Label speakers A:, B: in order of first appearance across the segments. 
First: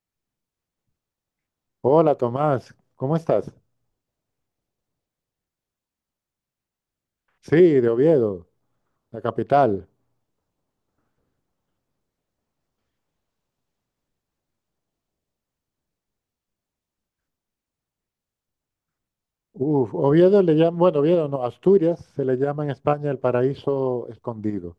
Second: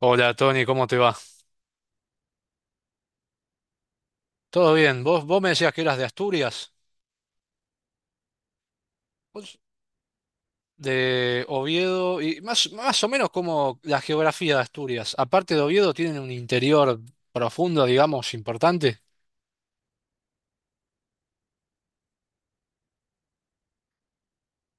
A: Hola Tony, ¿cómo te va?
B: Hola Tomás, ¿cómo estás?
A: ¿Todo bien? ¿Vos me decías que eras de Asturias?
B: Sí, de Oviedo, la
A: ¿Vos
B: capital.
A: de Oviedo? Y más o menos como la geografía de Asturias. Aparte de Oviedo, tienen un interior profundo, digamos, importante.
B: Uf, Oviedo le llaman, bueno, Oviedo no, Asturias se le llama en España el paraíso escondido.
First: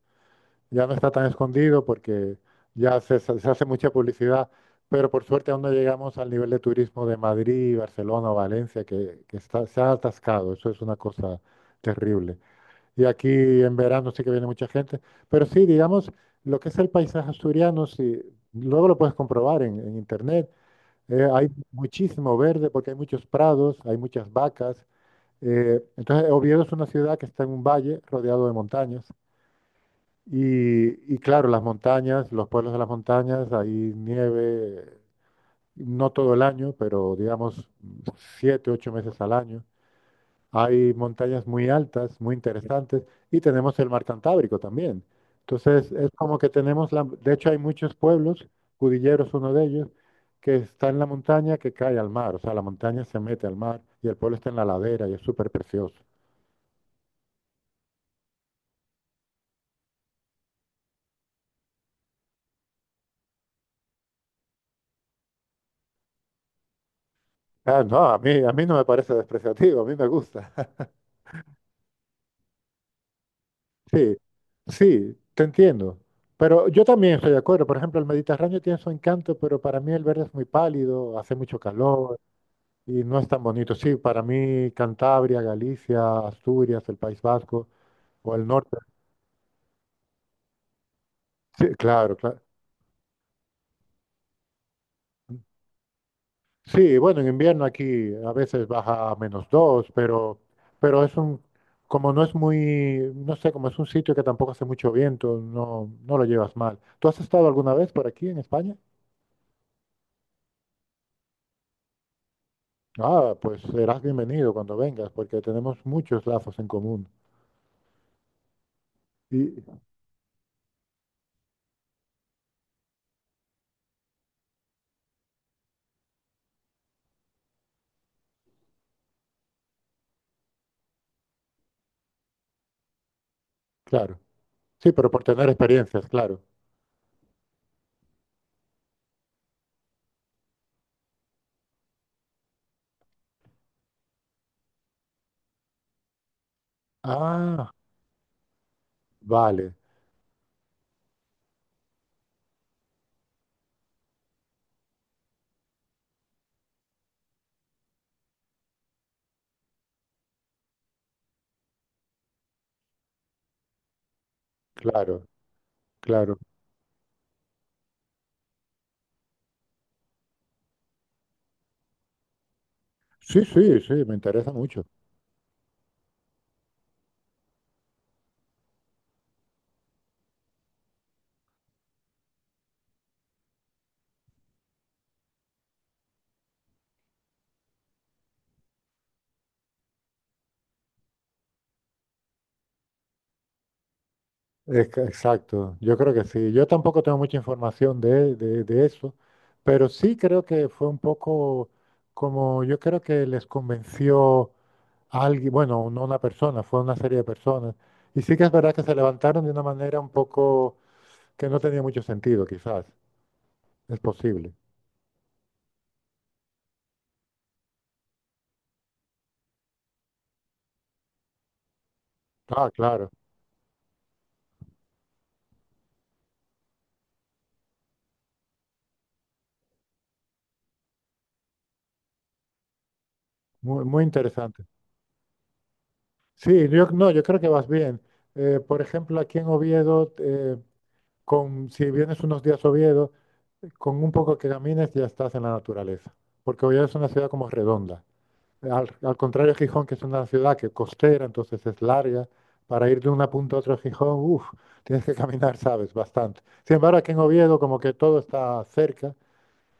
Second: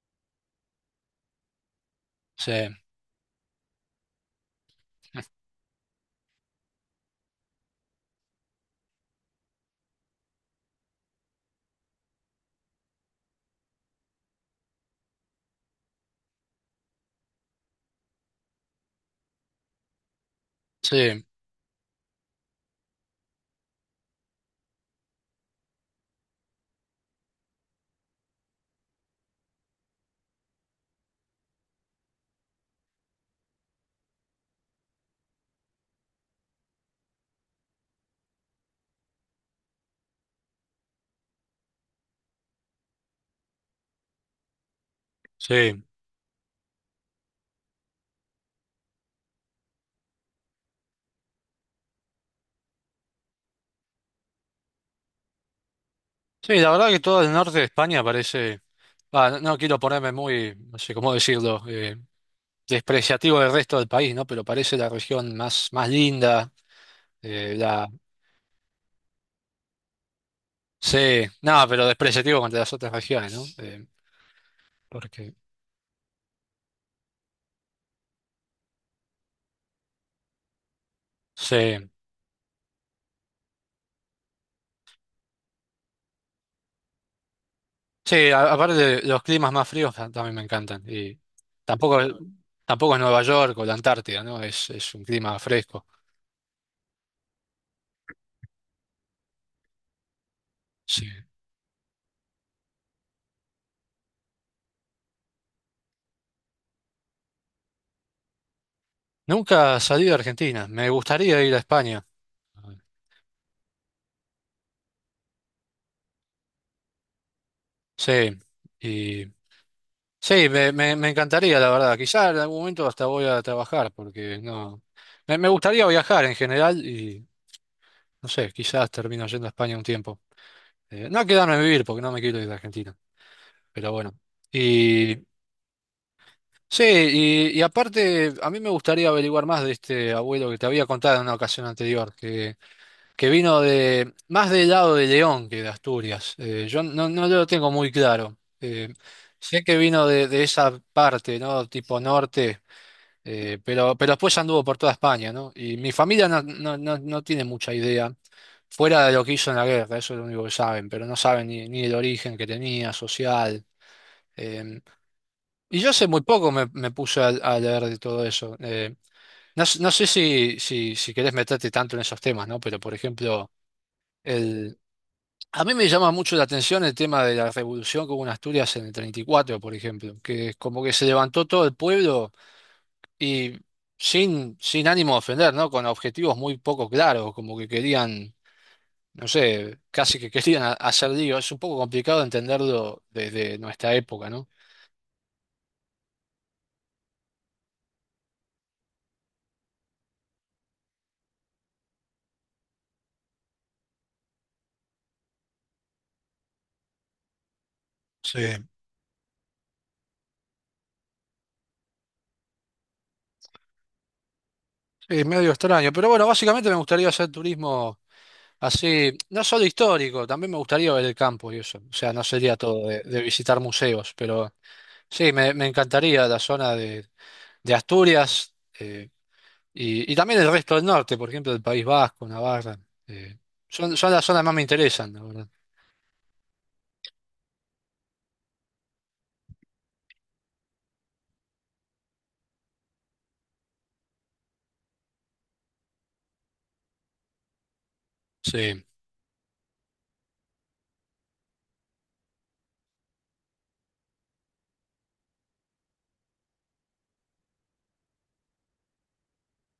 B: Ya no está tan escondido porque
A: Sí,
B: se hace mucha publicidad, pero por suerte aún no llegamos al nivel de turismo de Madrid, Barcelona o Valencia, que está, se ha atascado. Eso es una cosa terrible. Y aquí en verano sí que viene mucha gente, pero sí, digamos, lo que es el paisaje asturiano, sí, luego lo puedes comprobar en internet.
A: sí,
B: Hay muchísimo verde porque hay muchos prados, hay muchas vacas. Entonces, Oviedo es una ciudad que está en un valle rodeado de montañas. Y claro, las montañas, los pueblos de las montañas, hay nieve, no todo el año, pero digamos 7, 8 meses al año. Hay montañas muy altas, muy interesantes, y tenemos el mar Cantábrico también.
A: sí.
B: Entonces, es como que tenemos la... De hecho, hay muchos pueblos, Cudillero es uno de ellos, que está en la montaña que cae al mar. O sea, la montaña se mete al mar y el pueblo está en la ladera y es súper precioso.
A: Sí, la verdad que todo el norte de España parece... Ah, no, no quiero ponerme muy, no sé cómo decirlo, despreciativo del resto del país, ¿no? Pero parece la región más linda,
B: Ah,
A: la...
B: no, a mí no me parece despreciativo, a mí me gusta.
A: Sí, no, pero despreciativo contra las otras regiones, ¿no?
B: Sí, sí,
A: Porque
B: te entiendo. Pero yo también estoy de acuerdo. Por ejemplo, el Mediterráneo tiene su encanto, pero para mí el verde es muy pálido, hace mucho
A: sí,
B: calor. Y no es tan bonito. Sí, para mí Cantabria, Galicia, Asturias, el País Vasco
A: sí,
B: o el
A: aparte
B: norte.
A: de los climas más fríos también me encantan. Y
B: Sí,
A: tampoco,
B: claro, claro.
A: tampoco es Nueva York o la Antártida, ¿no? Es un clima fresco.
B: Sí, bueno, en invierno aquí a veces baja a menos dos, pero
A: Sí.
B: es un, como no es muy, no sé, como es un sitio que tampoco hace mucho viento, no, no lo llevas mal. ¿Tú has estado alguna vez por aquí en España?
A: Nunca salí de Argentina. Me gustaría ir a España.
B: Ah, pues serás bienvenido cuando vengas, porque tenemos muchos lazos en común.
A: Sí. Y
B: Y
A: sí, me encantaría, la verdad. Quizá en algún momento hasta voy a trabajar, porque no. Me gustaría viajar en general y no sé, quizás termino yendo a España un tiempo. No quedarme a vivir porque no me quiero ir de Argentina. Pero bueno.
B: claro, sí, pero por tener experiencias, claro.
A: Sí, y aparte, a mí me gustaría averiguar más de este abuelo que te había contado en una ocasión anterior, que vino de más del lado de León que de Asturias. Yo no lo tengo
B: Ah,
A: muy claro. Sé
B: vale,
A: que vino de esa parte, ¿no? Tipo norte, pero después anduvo por toda España, ¿no? Y mi familia no tiene mucha idea, fuera de lo que hizo en la guerra, eso es lo único que saben, pero no saben ni, ni el origen que tenía, social. eh,
B: claro.
A: y yo hace muy
B: Claro.
A: poco me puse a leer de todo eso. No, no sé si, si, si querés meterte tanto en esos temas, ¿no? Pero, por
B: Sí,
A: ejemplo,
B: sí, sí, me interesa
A: el,
B: mucho.
A: a mí me llama mucho la atención el tema de la revolución que hubo en Asturias en el 34, por ejemplo, que es como que se levantó todo el pueblo y sin, sin ánimo de ofender, ¿no? Con objetivos muy poco claros, como que querían, no sé, casi que querían hacer lío. Es un poco complicado entenderlo desde nuestra época, ¿no?
B: Es que- exacto, yo creo que sí. Yo tampoco tengo mucha información de eso, pero sí creo que fue un poco como yo creo que les convenció a alguien, bueno, no una persona, fue una serie de personas. Y sí
A: Sí.
B: que es verdad que se levantaron de una manera un poco que no tenía mucho sentido, quizás. Es posible.
A: Es medio extraño, pero bueno, básicamente me gustaría hacer turismo así, no solo histórico, también me gustaría ver el campo y eso. O sea, no sería
B: Ah,
A: todo
B: claro.
A: de visitar museos, pero sí, me encantaría la zona de Asturias, y también el resto del norte, por ejemplo, el País Vasco, Navarra. eh,
B: Muy,
A: son,
B: muy
A: son las zonas más me
B: interesante.
A: interesan, la verdad.
B: Sí, yo, no, yo creo que vas bien. Por ejemplo, aquí en Oviedo, si vienes unos días a Oviedo, con un poco que camines ya estás en la naturaleza, porque Oviedo es una ciudad como redonda.
A: Sí,
B: Al contrario de Gijón, que es una ciudad que costera, entonces es larga, para ir de una punta a otra de Gijón, uff, tienes que caminar, sabes, bastante. Sin embargo, aquí en Oviedo como que todo está cerca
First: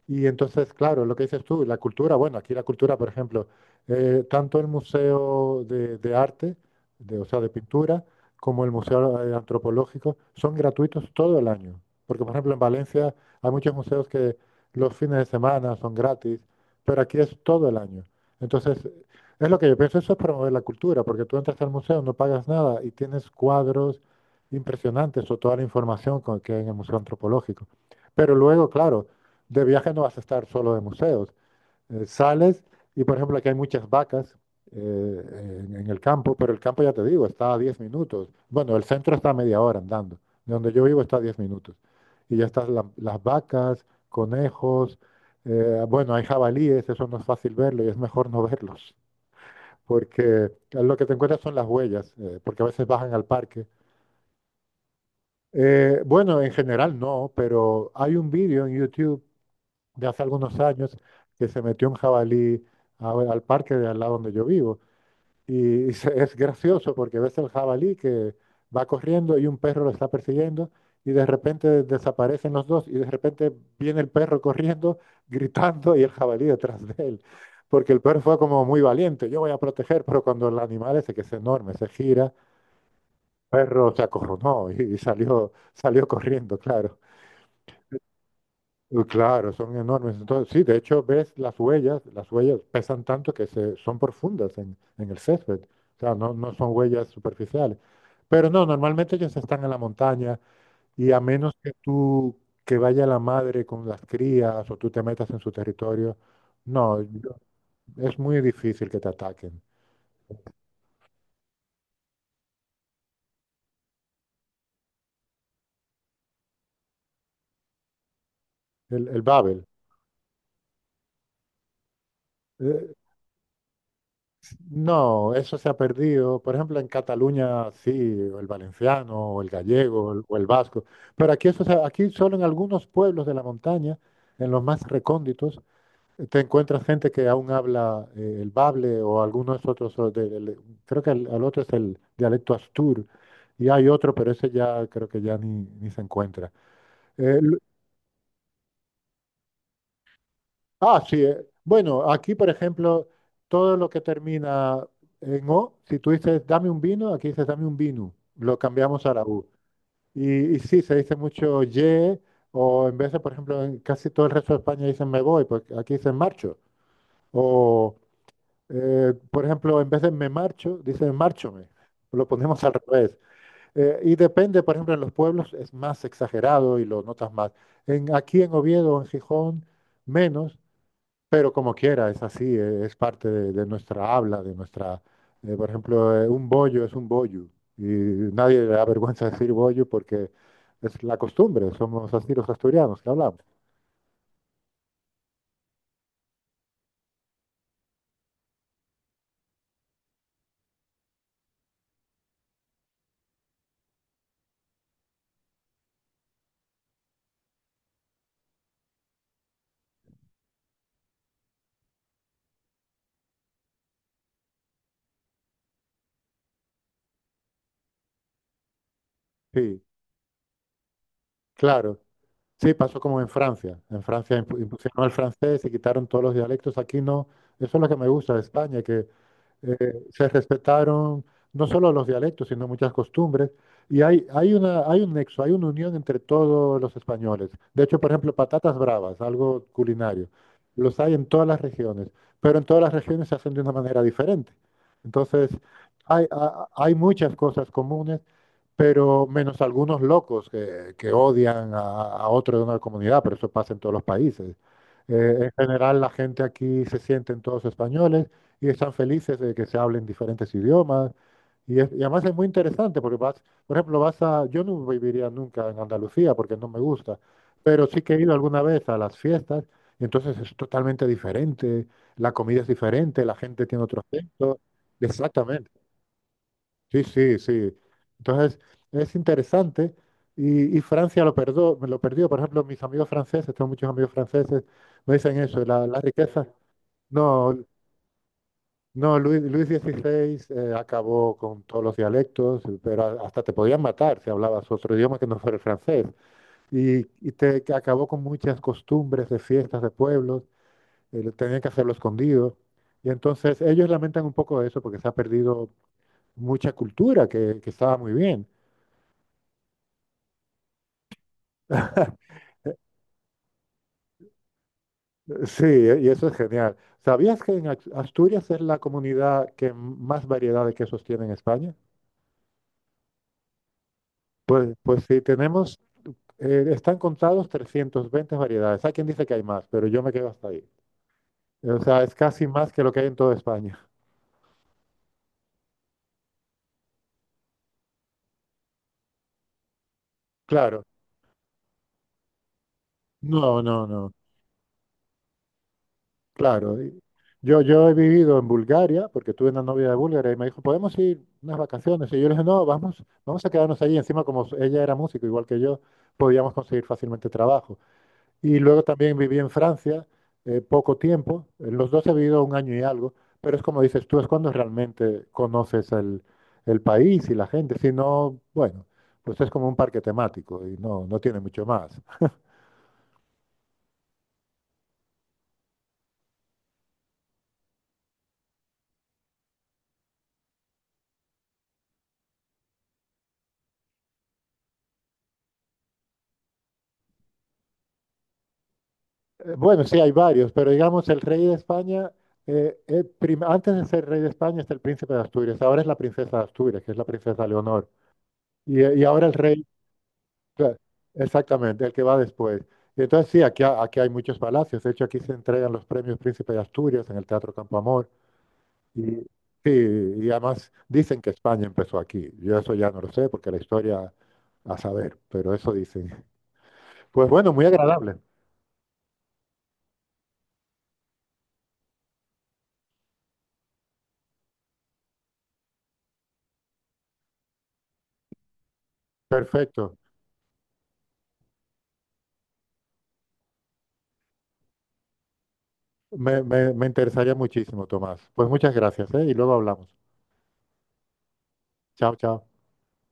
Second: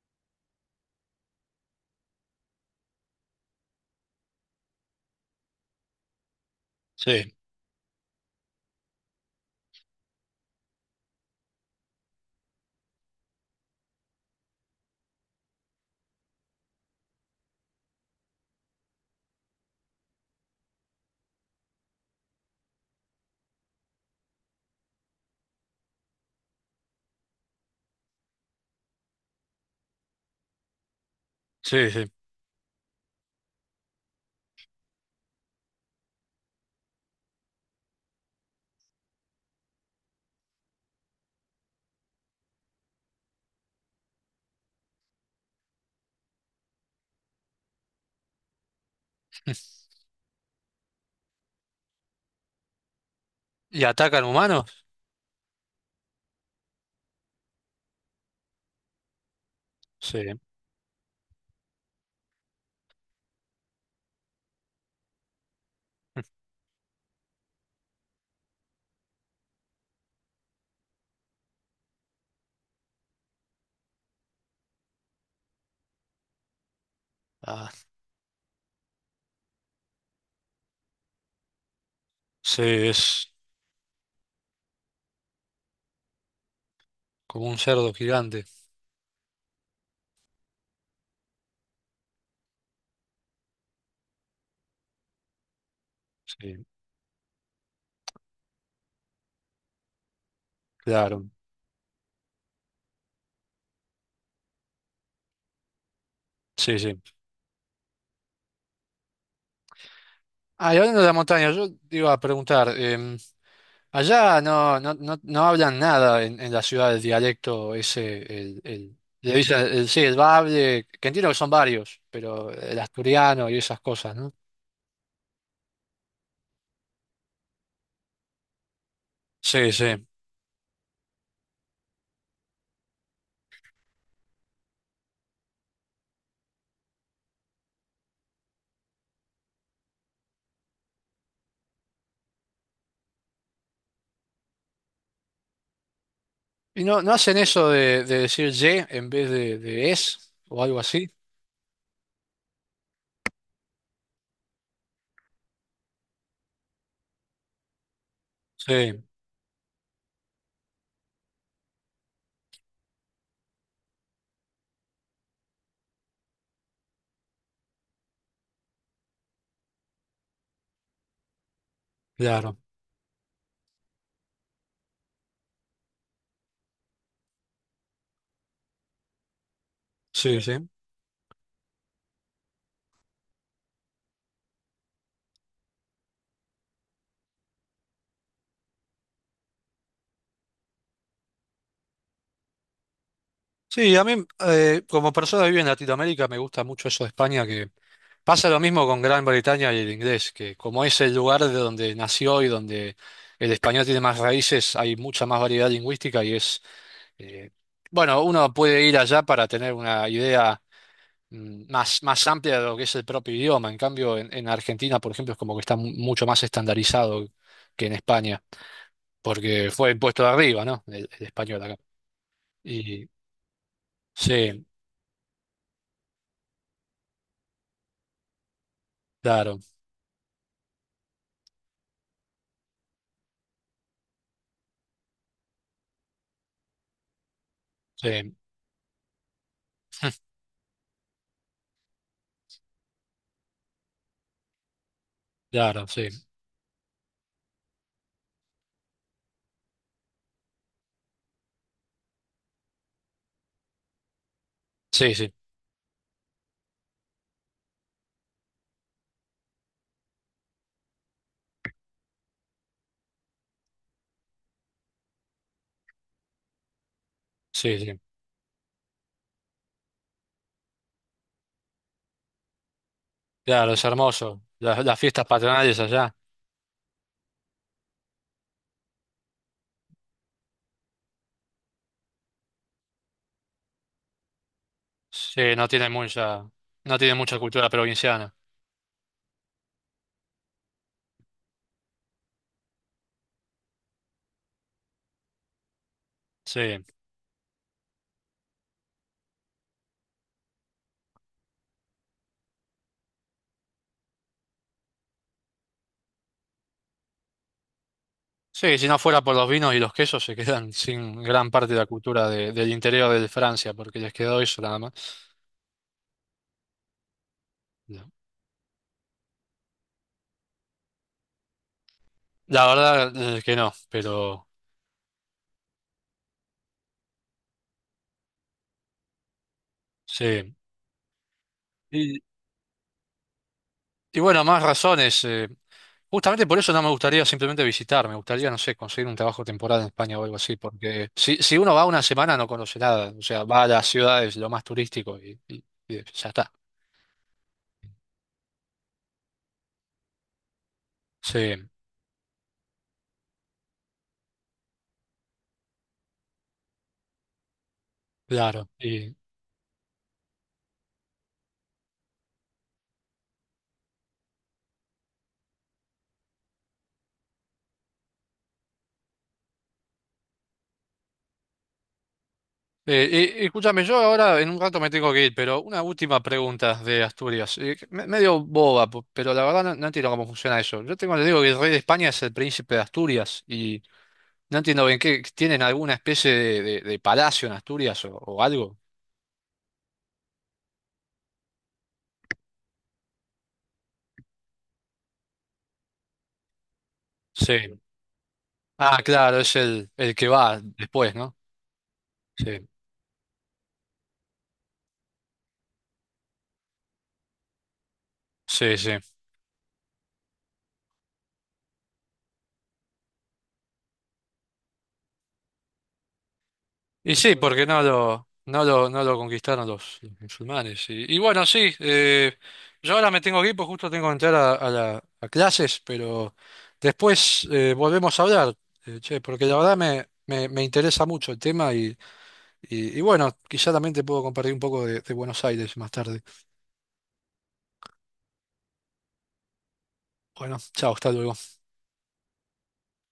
B: y entonces, claro, lo que dices tú, la cultura, bueno, aquí la cultura, por ejemplo, tanto el Museo de Arte, de, o
A: sí,
B: sea, de pintura, como el Museo Antropológico, son gratuitos todo el año. Porque, por ejemplo, en Valencia hay muchos museos que los fines de semana son gratis, pero aquí es todo el año. Entonces, es lo que yo pienso, eso es promover la cultura, porque tú entras al museo, no pagas nada y tienes cuadros impresionantes o toda la información que hay en el Museo Antropológico. Pero luego, claro, de viaje no vas a estar solo de museos.
A: sí, sí.
B: Sales y, por ejemplo, aquí hay muchas vacas en el campo, pero el campo, ya te digo, está a 10 minutos. Bueno, el centro está a media hora andando. De donde yo vivo está a 10 minutos. Y ya están las vacas, conejos, bueno, hay jabalíes, eso no es fácil verlo y es mejor no verlos, porque lo que te encuentras son las huellas, porque a veces bajan al parque.
A: ¿Y atacan humanos?
B: Bueno, en general no, pero hay un vídeo en YouTube de
A: Sí.
B: hace algunos años que se metió un jabalí al parque de al lado donde yo vivo. Es gracioso porque ves el jabalí que va corriendo y un perro lo está persiguiendo y de repente desaparecen los dos y de repente viene el perro corriendo, gritando y el jabalí detrás de él.
A: Ah,
B: Porque el perro fue como muy valiente, yo voy a proteger, pero cuando el animal ese que es enorme se gira, el
A: sí, es
B: perro se acorronó y salió, salió corriendo, claro.
A: como un cerdo gigante.
B: Claro, son enormes. Entonces, sí, de hecho ves las huellas pesan tanto que se, son profundas en el césped. O sea, no, no
A: Sí,
B: son huellas superficiales. Pero no, normalmente ellos están en la montaña y a
A: claro.
B: menos que que vaya la madre con las crías o tú te metas en su territorio,
A: Sí,
B: no,
A: sí.
B: es muy difícil que te ataquen.
A: Ah, y hablando de la montaña, yo te iba a preguntar, allá no hablan nada en, en la ciudad del dialecto ese,
B: El
A: le dicen,
B: Babel.
A: sí, el bable, que entiendo que son varios, pero el
B: eh,
A: asturiano y esas cosas, ¿no?
B: No, eso se ha perdido. Por ejemplo, en Cataluña sí, o el valenciano, o el
A: Sí,
B: gallego,
A: sí.
B: o el vasco. Pero aquí, eso, aquí solo en algunos pueblos de la montaña, en los más recónditos, te encuentras gente que aún habla el bable o algunos otros. Creo que el otro es el dialecto astur y hay otro, pero ese ya creo que ya ni, ni se encuentra.
A: ¿Y no, no hacen
B: Eh,
A: eso de decir ye en vez de es o algo
B: Ah,
A: así?
B: sí. Bueno, aquí, por ejemplo, todo lo que termina en O, si tú dices dame un vino, aquí dices dame un vino. Lo
A: Sí,
B: cambiamos a la U. Y sí, se dice mucho ye, o en vez de, por ejemplo, en casi todo el resto de España dicen me voy, pues aquí dicen marcho. O, por ejemplo, en vez de me marcho, dicen márchome. Lo
A: claro,
B: ponemos al revés. Y depende, por ejemplo, en los pueblos es más exagerado y lo notas más. Aquí en Oviedo, en Gijón,
A: sí,
B: menos.
A: sí.
B: Pero como quiera, es así, es parte de nuestra habla, de nuestra... Eh, por ejemplo, un bollo es un bollo y nadie le da vergüenza decir bollo porque es la costumbre, somos así los asturianos que hablamos.
A: Sí, a mí como persona que vive en Latinoamérica me gusta mucho eso de España, que pasa lo mismo con Gran Bretaña y el inglés, que como es el lugar de donde nació y donde el español tiene más raíces, hay mucha más variedad lingüística y es, eh, bueno, uno puede ir allá para tener una idea más amplia de lo que es el propio idioma. En cambio, en Argentina, por ejemplo, es como que está mucho más estandarizado que en España, porque
B: Sí,
A: fue impuesto de arriba, ¿no? El español acá.
B: claro. Sí, pasó
A: Y
B: como en Francia. En Francia
A: sí,
B: impusieron el francés y quitaron todos los dialectos. Aquí no. Eso es lo que me gusta de España, que
A: claro.
B: se respetaron no solo los dialectos, sino muchas costumbres. Y hay un nexo, hay una unión entre todos los españoles. De hecho, por
A: Sí.
B: ejemplo, patatas bravas, algo culinario, los hay en todas las regiones, pero en todas las regiones se hacen de una manera diferente. Entonces,
A: Claro, sí,
B: hay muchas cosas comunes, pero menos algunos locos que odian a otro de una comunidad, pero eso pasa en todos los países.
A: sí, sí,
B: En general, la gente aquí se sienten todos españoles y están felices de que se hablen diferentes idiomas. Y además es muy interesante porque vas, por ejemplo, vas a, yo no viviría nunca en Andalucía porque no me gusta,
A: sí,
B: pero
A: sí.
B: sí que he ido alguna vez a las fiestas y entonces es totalmente diferente, la comida es diferente, la gente
A: Claro, es
B: tiene otro
A: hermoso.
B: acento.
A: Las fiestas
B: Exactamente.
A: patronales allá,
B: Sí, sí, sí. Entonces es interesante y Francia lo perdió, lo perdió. Por ejemplo, mis amigos franceses, tengo muchos amigos franceses, me dicen
A: sí,
B: eso, la riqueza.
A: no tienen mucha
B: No,
A: cultura provinciana.
B: no, Luis XVI acabó con todos los dialectos, pero hasta te podían matar si hablabas otro idioma que no fuera el francés.
A: Sí,
B: Y te que acabó con muchas costumbres de fiestas de pueblos, lo tenían que hacerlo escondido. Y entonces ellos lamentan un poco eso porque se ha perdido mucha cultura que estaba muy bien.
A: sí, si no fuera por los vinos y los quesos se quedan sin gran parte de la cultura del interior de Francia, porque les quedó eso nada más.
B: Sí, y eso es genial. ¿Sabías que en
A: No.
B: Asturias es la comunidad que más variedad de quesos tiene en España?
A: La verdad que no, pero
B: Pues, pues sí, tenemos. Están contados 320 variedades. Hay quien dice que hay más, pero yo me quedo hasta
A: sí.
B: ahí. O sea, es
A: Y,
B: casi más que lo que hay en toda España.
A: y bueno, más razones. Justamente por eso no me gustaría simplemente visitar, me gustaría, no sé, conseguir un trabajo temporal en España o algo así,
B: Claro.
A: porque si, si uno va una semana no conoce nada, o sea,
B: No,
A: va a
B: no,
A: las
B: no.
A: ciudades, lo más turístico y, y ya está.
B: Claro. Y yo, he vivido en Bulgaria, porque tuve una novia de Bulgaria y me dijo, ¿podemos ir unas
A: Sí,
B: vacaciones? Y yo le dije, no, vamos, vamos a quedarnos allí. Encima, como ella era músico, igual que yo, podíamos conseguir fácilmente trabajo. Y
A: claro.
B: luego
A: Y,
B: también viví en Francia poco tiempo. En los dos he vivido 1 año y algo. Pero es como dices tú, es cuando realmente conoces el país y la gente. Si no, bueno, pues es como un parque temático y no, no tiene mucho más.
A: escúchame, yo ahora en un rato me tengo que ir, pero una última pregunta de Asturias, que medio boba, pero la verdad no, no entiendo cómo funciona eso. Yo tengo le digo que el rey de España es el príncipe de Asturias y no entiendo bien qué, ¿tienen alguna especie de, de palacio en Asturias o algo?
B: Bueno, sí hay varios, pero digamos el rey de España, antes de ser rey de España está el príncipe de Asturias. Ahora es la princesa de Asturias, que es la princesa
A: Sí.
B: Leonor.
A: Ah,
B: Y ahora el
A: claro, es
B: rey.
A: el que va
B: Claro,
A: después, ¿no?
B: exactamente, el que va después.
A: Sí,
B: Y entonces sí, aquí, aquí hay muchos palacios. De hecho, aquí se entregan los premios Príncipe de Asturias en el Teatro Campoamor.
A: sí, sí.
B: Y sí, y además dicen que España empezó aquí. Yo eso ya no lo sé porque la historia a saber, pero eso dicen.
A: Y
B: Pues
A: sí,
B: bueno, muy
A: porque no
B: agradable.
A: lo, no lo, no lo conquistaron los musulmanes. Y bueno, sí, yo ahora me tengo que ir, pues justo tengo que entrar a, a clases, pero después volvemos a hablar, che, porque la verdad
B: Perfecto.
A: me interesa mucho el tema y bueno, quizá también te puedo compartir un poco de Buenos Aires más tarde.
B: Me interesaría muchísimo, Tomás. Pues muchas gracias, ¿eh? Y luego hablamos.
A: Bueno, chao, hasta luego.
B: Chao, chao.